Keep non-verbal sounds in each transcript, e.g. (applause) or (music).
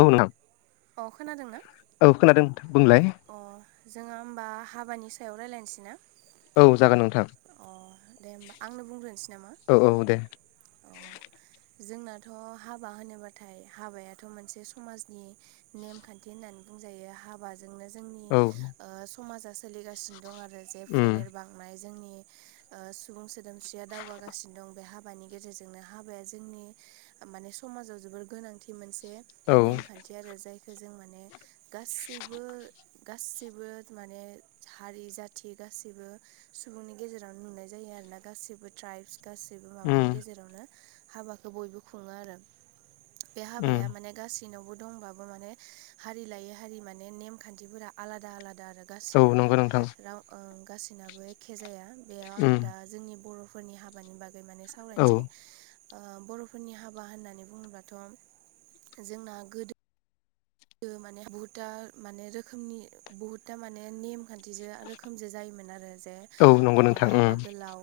औ नोंथां औ खोनादोंना औ खोनादों बुंलाय अ जोङो ओमबा हाबानि सायाव रायलायनोसै ना औ जागोन नोंथां अ दे ओमबा आंनो बुंग्रोनोसै नामा औ औ दे अ जोंनाथ' हाबा होनोब्लाथाय हाबायाथ' मोनसे समाजनि नेमखान्थि होननानै बुंजायो हा हाबाजोंनो जोंनि औ ओ समा सोलिगासिनो दं आरो जे उम फोलेर बांनाय जोंनि ओ सुबुं सोदोमस्रिया दावगागासिनो दं बे हाबानि गेजेरजोंनो हाबाया जोंनि माने समाजाव जोबोर गोनांथि मोनसे औ नेमखान्थि आरो जायखौ जों माने गासैबो गासिबो माने हारि जाथि गासिबो सुबुंनि गेजेरावनो नुनाय जायो आरो ना गासैबो ट्राइब्स गासैबो माबानि उम गेजेरावनो हाबाखौ बयबो खुङो आरो बे उम हाबाया माने गासैनावबो दंबाबो माने हारि लायै हारि माने नेमखान्थिफोरा आलादा आलादा आरो औ गासैनाबो नंगौ नोंथां राव ओं गासैनाबो एखे जाया बेयाव आं उम दा जोंनि बर'फोरनि हाबानि बागै माने सा औ सावरायनोसै बर'फोरनि हाबा होननानै बुङोबाथ' जोंना गोदो माने बुहुता माने रोखोमनि बुहुतथा माने नेम खान्थि रोखोमजो जायोमोन आरो जे औ नंगौ ओ नोंथां उम हाबा गोलाव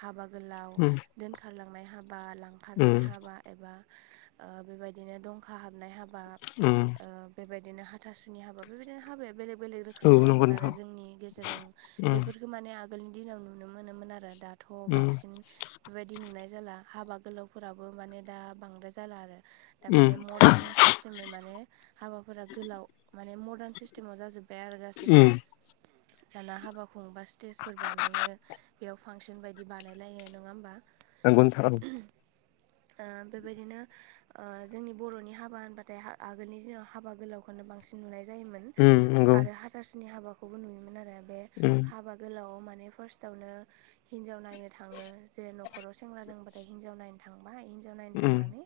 हाबा गोलाव उम दोनखारलांनाय हाबा उम लांखारनाय हाबा एबा ओ बेबायदिनो दंखा हाबनाय हाबा उम बेबायदिनो हाथासुनि हाबा बेबायदिनो हाबाया बेलेग बेलेग औ रोखोमनि नंगौ दंमोन आरो नोंथां जोंनि गेजेराव उम बेफोरखौ माने आ गोलनि दिनाव नुनो मोनोमोन आरो दाथ' उम बांसिन बेबायदि नुनाय जाला हाबा गोलावफोराबो माने दा बांद्राय जाला आरो दा उम माने मदार्न सिस्टेमै माने हाबाफोरा गोलाव माने मदार्न सिस्टेमाव जाजोब बाय आरो गासिबो उम दाना हाबा खुंबा स्टेजफोर बानाय बे याव फांसन बायदि बानायलायो नङा ओमबा नंगौ नोंथां ओ बेबायदिनो ओ जोंनि बर'नि हाबा होनबाथायो आ आगोलनि दिनाव हाबा गोलावखौनो बांसिन नुनाय जायोमोन उम नंगौ आरो सार्चनि हाबाखौबो नुयोमोन आरो बे उम हाबा गोलावआव माने फार्स्टावनो हिनजावनाय नो थाङो जे नखराव सेंग्रा दोङोबाथाय हिनजाव नायनो थांबाय हिनजाव नायनो उम थांनानै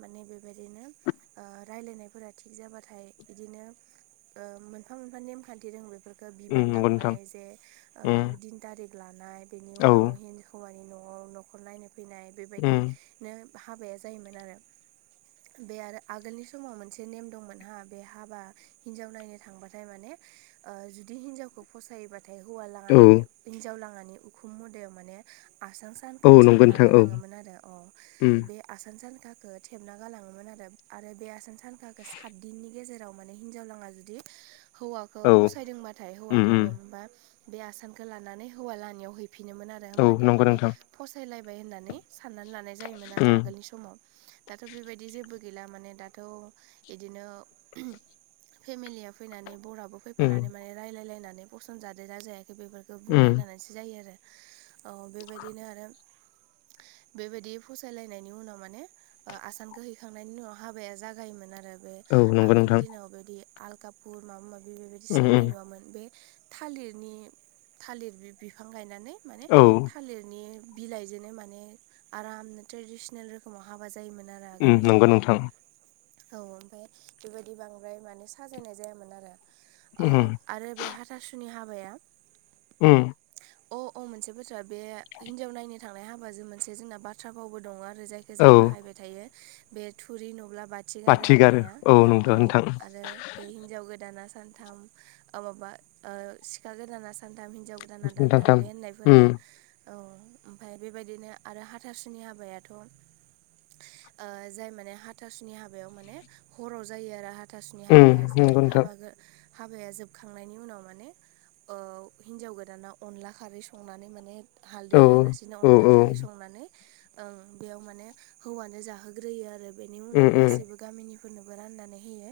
माने बेबायदिनो ओ रायलायनाय फोरा थिग जाबाथाय बिदिनो ओ मोनफा मोनफा नेमखान्थि दोङो बेफोर ओ उम बिबान नंगौ नोंथां लांनाय जे उम ओ दिन तारिख लानाय बेनि औ उनाव हिन हौवानि नि न'वाव नखर नायनो फैनाय उम औ बेबायदि नो हाबाया जायोमोन आरो बे आरो आगोलनि समाव मोन से नेम दंमोनहा बे हाबा हिनजाव नायनो थांबाथाय माने ओ जुदि हिन्जावखौ फसायोबा थाय हौवालाङा माने हिनजाव लाङानि उखुम मुदायाव माने आसान सांखा औ नंगौ थेबना नोंथां औ उम गालाङोमोन आरो अ बे आसान सानखाखो थेबना गालाङोमोन आरो बे आसान सान थाखो सात दिननि गेजेराव माने हिनजावलाङा जुदि हौवाखो औ फसायदोंबाथाय हौवा उम उम खौबो होमबा बे आसानखो लानानै हौवा लानियाव हैफिनोमोन आरो औ होमबानिया नंगौ माने नोंथां फसायलायबाय होननानै साननानै लानाय जायोमोन आरो उम आगोलनि समाव दाथ' बेबायदि जेबो गैला माने दाथ' इदिनो (unintelligible) फेमिलिया फैनानै बराबो उम फैफानानै माने रायलायलायनानै पसन जादोना जायाखै बेफोरखो उम बुंलायनानैसो जायो आरो अ बेबायदिनो आरो बेबायदि फसायलायनायनि उनाव माने ओ आसानखो हैखांनायनि उनाव हाबाया जागायोमोन आ बे औ नंगौ आगोलनि नोंथां दिनाव बेदि आल कापुर माबा माबि बेबायदि उम उम सोंनाय नुवामोन बे थालिरनि थालिर बि बिफां गायनानै माने औ थालिरनि बिलाइजोंनो माने आरामनो ट्रेडिसनेल रोखोमाव हाबा जायोमोन आरो उम आगोलनि नंगौ समाव नोंथां औ ओमफ्राय बेबायदि बांद्राय माने साजायनाय जायामोन आरो ओ उम आरो बे हाथासुनि हाबाया उम (inaudible) अ अ मोनसे बोथ्रा बे हिनजाव नायनो थांनाय हाबाजों मोनसे जोंना बाथ्रा बावबो दङ' आरो जाय जों औ बाहायबाय थायो बे थुरि नुब्ला बाथ थिग आरो बाथि गारो होननाया औ नंगौ अ नोंथां आरो बे हिनजाव गोदाना सानथाम अ माबा ओ सिखा गोदाना सानथाम हिनजाव गोद दाना दानथाम नोंथां बे होननायफोरा उम औ ओमफाय बेबायदिनो आरो हाथारसुनि हाबायाथ' ओ जाय माने हाथासुनि हाब बायाव माने हराव जायो आरो हाथासुनि उम हाबाया जे नंगौ नोंथां हाबा गो हाबाया जोबखांनायनि उनाव माने औ हिन्जाव गोदाना अनला खारै संनानै माने हालदै औ होआलासिनो औ अनला औ खारै संनानै ओं बेयाव माने हौवानो जाहोग्रोयो आरो बेनि उम उनाव उम बो गामिनि फोरनोबो रान्नानै होयो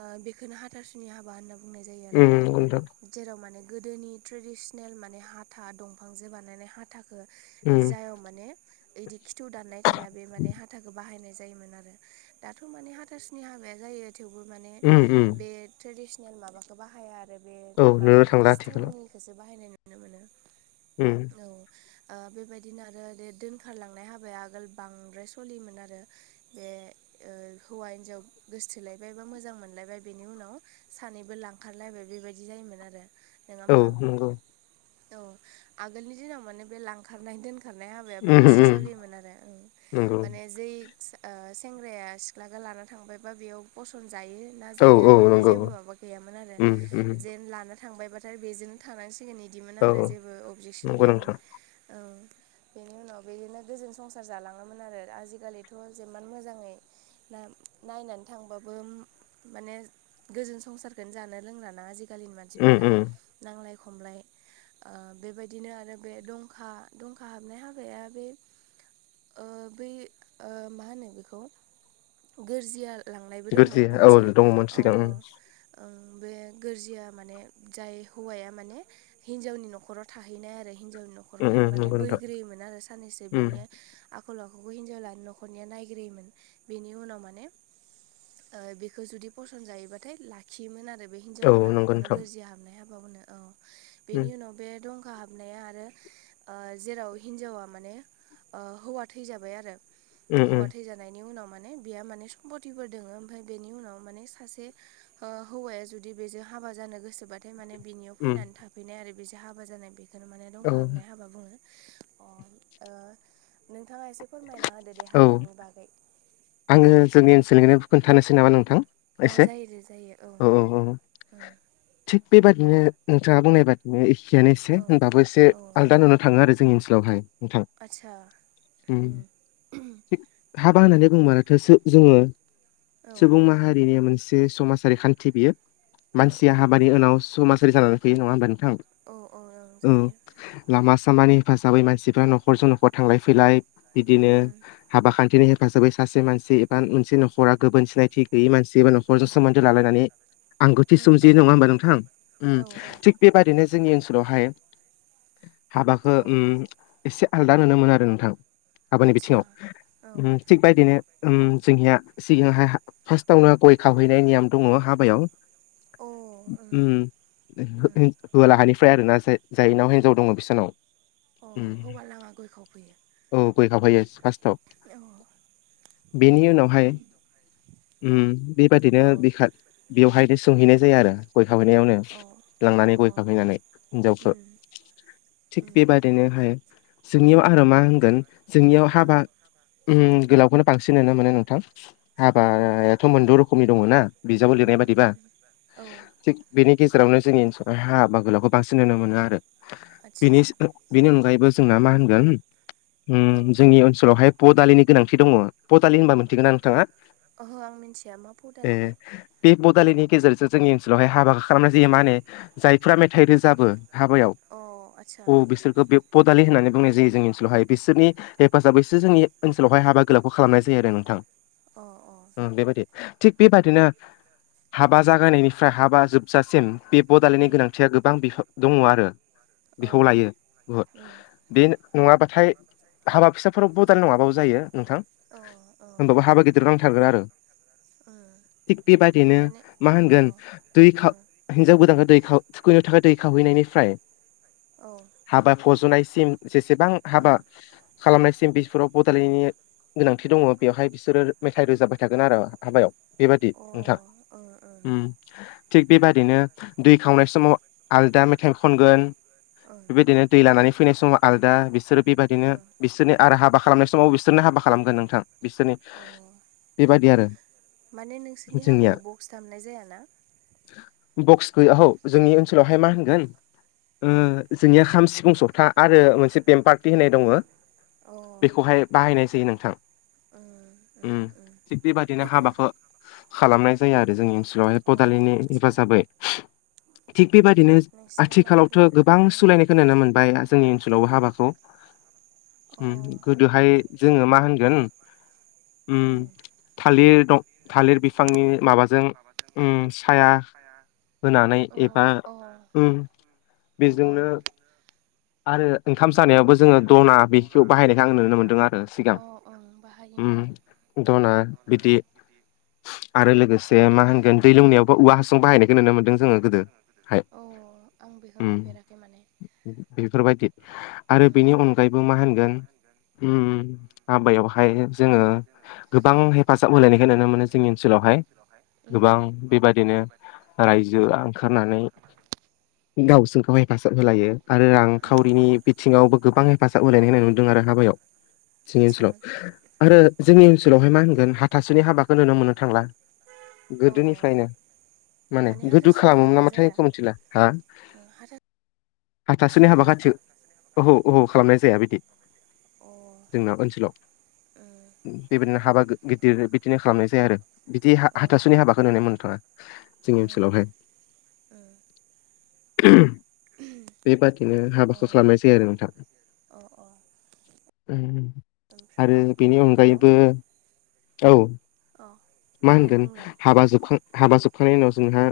ओ बेखोनो हाथा सुनि हाबा होन्ना बुंनाय जायो आरो उम नंगौ नोंथां जेराव माने गोदोनि ट्रेडिसनेल माने हाथा दंफांजो बानायनाय हाथा खो उम जायाव माने ओइदि खिथु दाननाय थाया बे माने हाथाखौ बाहायनाय जायोमोन आरो दाथ' माने हाथासुनि हाबाया जायो थेवबो माने उम उम बे ट्रेडिसनेल माबाखो बाहाया आरो बे औ नुनो माबानि थांला आथिखालाव स्टिलनिखोसो बाहायनाय नुनो मोनो उम औ आ बेबायदिनो आरो बे दोनखारलांनाय हाबाया आगोल बांद्राय सलियोमोन आरो बे ओ हौवा हिनजाव गोसथोलायबाय बा मोजां मोनलायबाय बेनि उनाव सानैबो लांखारलायबाय बेबायदि जायोमोन आरो नङा औ होमबा नंगौ औ आगोलनि दिनाव माने बे लांखारनाय दोन हाब्बाया हाबाया उम बांसिन उम सोलियोमोन आरो ओं नंगौ माने जोइ सो आ सें हुवाया सिख्लाखो लाना थांबायबा बेयाव फसन जायो ना औ जाया औ बेनि नंगौ जेबो माबा गैयामोन आरो उम उम जेन लानो थांबायबाथाय बेजोंनो थानांसिगोन इदि बिदि मोन औ आरो जेबो अबजेकसन नंगौ गैयामोन नोंथां औ बेनि उनाव बिदिनो गोजोन संसार जालाङोमोन आरो आजिखालिथ' जेमान मोजाङै ना नायनानै थांबाबो माने गोजोन संसारखोनो जानो लोंला ना आजि खालिनि उम मानसिफोरा उम नांलाय खमलाय आ बेबायदिनो आरो बे दंखा दंखा हाबनाय हाबाया बे ओ बै ओ मा होनो बेखौ गोरजिया लांनायबो दंमोना गोरजिया औ मोनसे दङमोन ओ सिगां उम ओ ओ बे गोरजिया माने जाय हौवाया माने हिनजावनि न'खराव थाहैनाय आरो हिनजावनि न' खराव उम थांनानै नंगौ नोंथां बैग्रोयोमोन आरो साननैसो उम बिनि आखल आखुखौ हिनजाव लान न'खरनिया नायग्रोयोमोन। बेनि उनाव माने ओ बेखौ जुदि फसन जायोबाथाय ला खियोमोन आरो बे औ हिनजावलाङा नंगौ बेखौनो नोंथां गोरजिया हाबनाय हाबानो औ उम बेनि उनाव बे दंखा हाबनाया आरो ओ जेराव हिन्जावा माने ओ हौवा थैजाबाय आरो उम हौवा उम थैजानायनि उनाव माने बेयो माने सम्पतिफोर दोङो ओमफफ्राय बेनि उनाव माने सासे ओ हौवाया जुदि बेजों हाबा जानो गोसोबा नाथाय माने बिनियाव उम फैनानै थाफैनाय आरो बेदि हाबा जानाय बेखोनो माने दंखा हाबनाय हाबा बुङो अ ओ नोंथाङा एसे फोरमायना होदो दे औ औ हाबानि बागै आङो जोंनि ओनसोलैना खोन्थानोसै नामा नोंथां अ एसे जायो दे जायो औ उम थिग बेबादिनो नोंथाङा बुंनाय बादि बे एखेयानो औ एसे होनबाबो एसे औ आलदा नुनो थाङो आरो जोंनि ओनसोलावहाय नोंथां आदसा उम थिग हाबा होननानै बुङो माथो जो जोङो औ सुबुं माहारिनि मोनसे समाज सारि खान्थि बियो औ औ मानसिया हाबानि उनाव समाजारि जानानै फैयो नङा होमबा नोंथां औ औ ओं औ जायो लामा सामानि हेफाजाबै मानसिफ्रा न'खरजों न'खर थांलाय फैलाय बिदिनो उम हाबा खान्थिनि हेफाजाबै खासे मानसि एबा मोनसे न'खरा गोबोन सिनायथि गैयै मानसि एबा न'खरजों सोमोन्दो लालायनानै आंगौथि उम औ सोमजियो नङा होमबा नोंथां उम औ औ थिग बेबादिनो जोंनि ओनसोलावहाय हाबाखौ औ उम एसे आलदा नुनो मोनो आरो नोंथां। हाबानि आदसा बिथिङाव औ ओम अ थिग बायदिनो उम जोंनिया सिगांहाय हा फास्तावनो गय खावहैनाय नियम दङ' हाबायाव ओं उम उम होवालाहानिफ्राय आरो ना जाय-जायनाव हिनजाव दङ' बिसानाव अ हौवा लागा गय खावफैयो? औ गय खावफैयो फास्थआव। अ बेनि उनावहाय उम बेबादिनो बिखा बेवहायनो सोंहैनाय जायो आरो गय खावहैनायावनो। औ अ लांनानै गय अ खावहैनानै हिनजावखौ उम थिग उम बेबायदिनो हाय जोंनियाव आरो मा होनगोन जोंनियाव उम हाबा ओम गोलावखौनो बांसिन नुनो मोनो नोंथां, औ हाबायाथ' मोनद' रोखोमनि दङ' ना? बिजाबाव लिरनाय उम बायदिबा उम औ थिग बेनि गेजेरावनो जोंनि ओनसोलाव हाबा गोलावखौ बांसिन नुनो मोनो आरो आदसा बिनि बेनि अनगायैबो जोंना मा होनगोन उम औ जोंनि ओनसोलावहाय फ दालिनि गोनांथि दङ' पटालि होनबा मोनथिगोन ना नोंथाङा? ओहो आं मिन्थिया मा ए फदालि बे? बे बदालिनि गेजेरजों जोंनि ओनसोलावहाय हाबा खालामनाय जायो माने जायफ्रा मेथाइ रोजाबो हाबायाव अ आदसा औ बिसोरखौ बे पदालि होननानै बुंनाय जायो जोंनि ओनसोलाव हायो बिसोरनि हेफाजाबैसो जोंनि ओन सोलावहाय हाबागोलावखौ खालामनाय जायो आरो नोंथां। अ अ। ओ बेबायदि थिग बेबायदिनो हाबा जागायनायनिफ्राय हाबा जोबजासिम बे बदालिनि उम गोनांथिया गोबां बिहा दं आरो अ बिखौ लायो बहुत उम बे नङाबाथाय हाबा फिसाफोराव बदालि नङाबाबो जायो नोंथां। अ अ होमबाबो हाबा गिदिराव नांथारगोन आरो उम थिग बेबायदिनो माने मा अ ओ होनगोन दै खाव हिनजाव गोदानखौ दै थुखैनो थाखाय दै खावहैनायनिफ्राय औ। हाबा फज'नायसिम जेसेबां अ हाबा खालामनायसिम बेफोराव बडालिनि गोनांथि दङ बेवहाय बिसोरो मेथाइ रोजाबाय थागोन आरो हाबायाव। बेबायदि ओ नोंथां ओं ओम। थिग बेबादिनो दै खावनाय समाव आलदा मेथाइ खनगोन ओं बेबायदिनो दै लानानै फैनाय समाव आलदा बिसोरो बेबायदिनो बिसोरनि आरो हाबा खालामनाय समाव समाव बिसोरनो हाबा खालामगोन नोंथां। बिसोरनि ओं अ बेबादि आरो माने नोंसोरनि जोंनिया। हाबायाव बक्स दामनाय जायाना बक्स गैया हौ जोंनि ओनसोलावहाय मा होनगोन ओ ओं जोंनिया खाम, सिफुं, जथा आरो मोनसे बेम पार्टि होननाय दङो अ बेखौहाय बाहायनाय जायो नोंथां। ओ ओ उम ओ थिग बेबादिनो हाबाखौ खालामनाय जायो आरो जोंनि सोआवहाय ओं अ पदालिनि आदसा हेफाजाबै। थिग बेबादिनो नोंसिना माने आथिखालावथ' बेनि गोबां सलायनायखौ नुनो मोनबाय जोंनि ओनसोल (inaudible) हाबाखौ ओ ओम अ गोदोहाय जोङो मा होनगोन ओम उम थालिर दं थालिर बिफांनि माबाजों ओम साया होनानै अ एबा औ उम बेजोंनो आरो ओंखाम जानायावबो जोङो द'ना बेखौ बाहायनायखाय आं नुनो मोनदों आरो सिगां अ ओं उम बाहायोमोन द'ना बिदि आरो लोगोसे मा होनगोन दै लोंनायावबो औवा हासुं बाहायनायखौ नुनो मोन्दों जोङो गोदो। अ आं बेखौ नुफेराखै माने बेफोरबायदि आरो ओं बेनि अनगायैबो मा होनगोन उम हाबायावहाय जोङो गोबां हेफाजाब होलायनायखो नुनो मोनो जोंनि ओनसोलावहाय उम गोबां बेबादिनो रायजो ओंखारनानै गावजों गाव हेफाजाब होलायो आरो उम रांखावरिनि बिथिङावबो गोबां हेफाजाब होलायनाय होनाय नुदों आरो हाबायाव जोंनि आदसा ओनसोलाव उम आरो जोंनि ओनसोलावहाय मा होनगोन हाथासुनि हाबाखोनुनो मोननो थांला अ गोदोनिफ्रायनो माने गोदो खालामोमोन नामाथाय इखौ मिथिला हा आरो हाथासुनि हाबा खाथि अहो अहो खालामनाय जाया बिदि अ जोंना ओनसोलाव उम बेबायदिनो हाबा गिदिर बिदिनो खालामनाय जाया आरो बिदि हा औ हाथासुनि हाबाखौ नुनो मोननो थाङा जोंनि उम ओनसोलावहाय उम (inaudible) बेबादिनो अ हाबाखो खालामनाय जायो आरो नोंथां। अ उम ओमफ्राय आरो बेनि हेलौ अनगायैबो औ। अ मा दे होनगोन बुंलाय हाबा जोब हाबा जोबखांनायनि उनाव जोंहा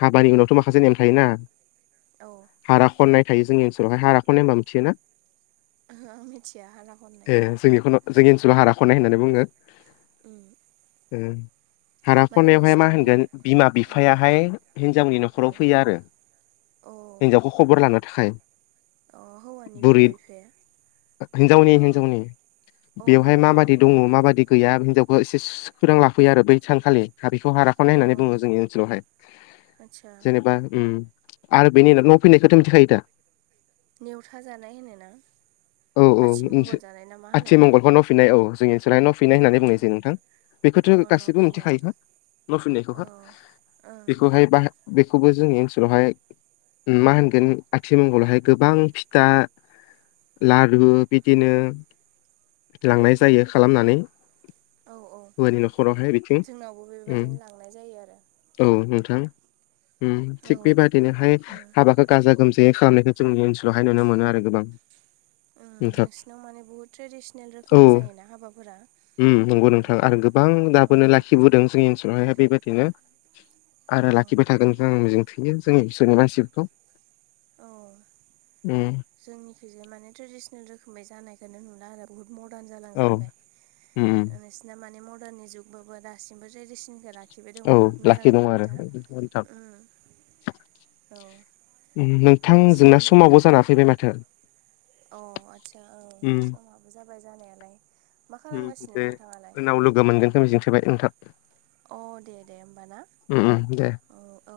हाबानि उनावथ' माखासे नेम थायोना औ हारा खननाय थायो जोंनि ओनसोलावहाय हारा खननाय होनबा मिथियो ना ओहो आं मिथिया हारा खननाय जोंनिखौल' जोंनि ओनसोलाव हारा खननाय होननानै बुङो। उम। उम। हारा माने खनायावहाय मा नोंसिनाव बुहुद होनगोन बिमा-बिफायाहाय हिनजावनि ओ न'खराव फैया आरो अ। हिन्जावखौ खबर लानो थाखाय अ हौवानि बुरै बिमा-बिफाया हिनजावनि हिनजावनि बेवहाय अ माबादि दङ अ माबादि गैया हिनजावखौ एसे स फोरों लाफैयो आरो बै सानखालि बेखौ हारा खनाय अ नायनानै बुंङो जोंनि ओनसोलावहाय आदसा जेनेबा उम आरो बेनि उम उनाव न फैनायखौथ' मिथिखायो दा? नेवथा जानाय होनोना? औ औ नोंसो आथिमंगल जानाय ना मा होनो आथिमंगलख न'फिन्नाय औ जोंनि ओनसोलहायाव न' फिननाय अ होननानै अ बुंनाय जायो नोंथां। अ फोरथिं न' गासिबो फिनाय मिथिखायो ना न' औ फिननायखौहा ओं बेखौहाय बाय बेखौबो जोंनि ओनसोलावहाय मा होनगोन आथिमंगलाहाय गोबां फिथा लारु बिदिनो उम लांनाय जायो खालामनानै औ औ हुवानि न'खरावहाय बिथिं जोंनावबो उम बेबायदिनो लांनाय जायो आरो औ नोंथां उम औ थिग बेबादिनोहाय उम हाबाखो गाजा-गोमजायै खालामनायखौ जोंनि ओनसालावहाय नुनो मोनो आरो गोबां उम नोंथां नोंसिनाव माने बुहुद ट्रेडिसनेल औ रोखोमै जायोना हाबाफोरा उम ओ आरो गोबां अ दाबोनो लाखिबोदों जोंनि ओनसोलावहाय बेबायदिनो आरो अ लाखिबाय थागोनखो आं मिजिं थायो जोंनि (unintelligible) औ उम जोंनिखैजाय माने ट्रेडिसनेल रोखोमै जानायखोनो नुला आरो। बुहुद मदार्न औ जालांजोबबाय ओ उम नोंसि दा माने मडार्ननि जुगबो दासिबो ट्रेडिसिन (unintelligible) थिबाय दं औ बहुत लाखि मोजांनि दं आरो खोथा नोंथां उम औ उम नोंथां जोंना नोंसोरनि समावबो जाना फैबाय माथो। अ आत्सा औ उम समाबो जाबाय जानायालाय मा खालामगासिनो नोंथांङालाय? गो मोनगोनखौ मिजिंथिबाय नोंथां। अ दे दे होमबा ना उम उम दे औ औ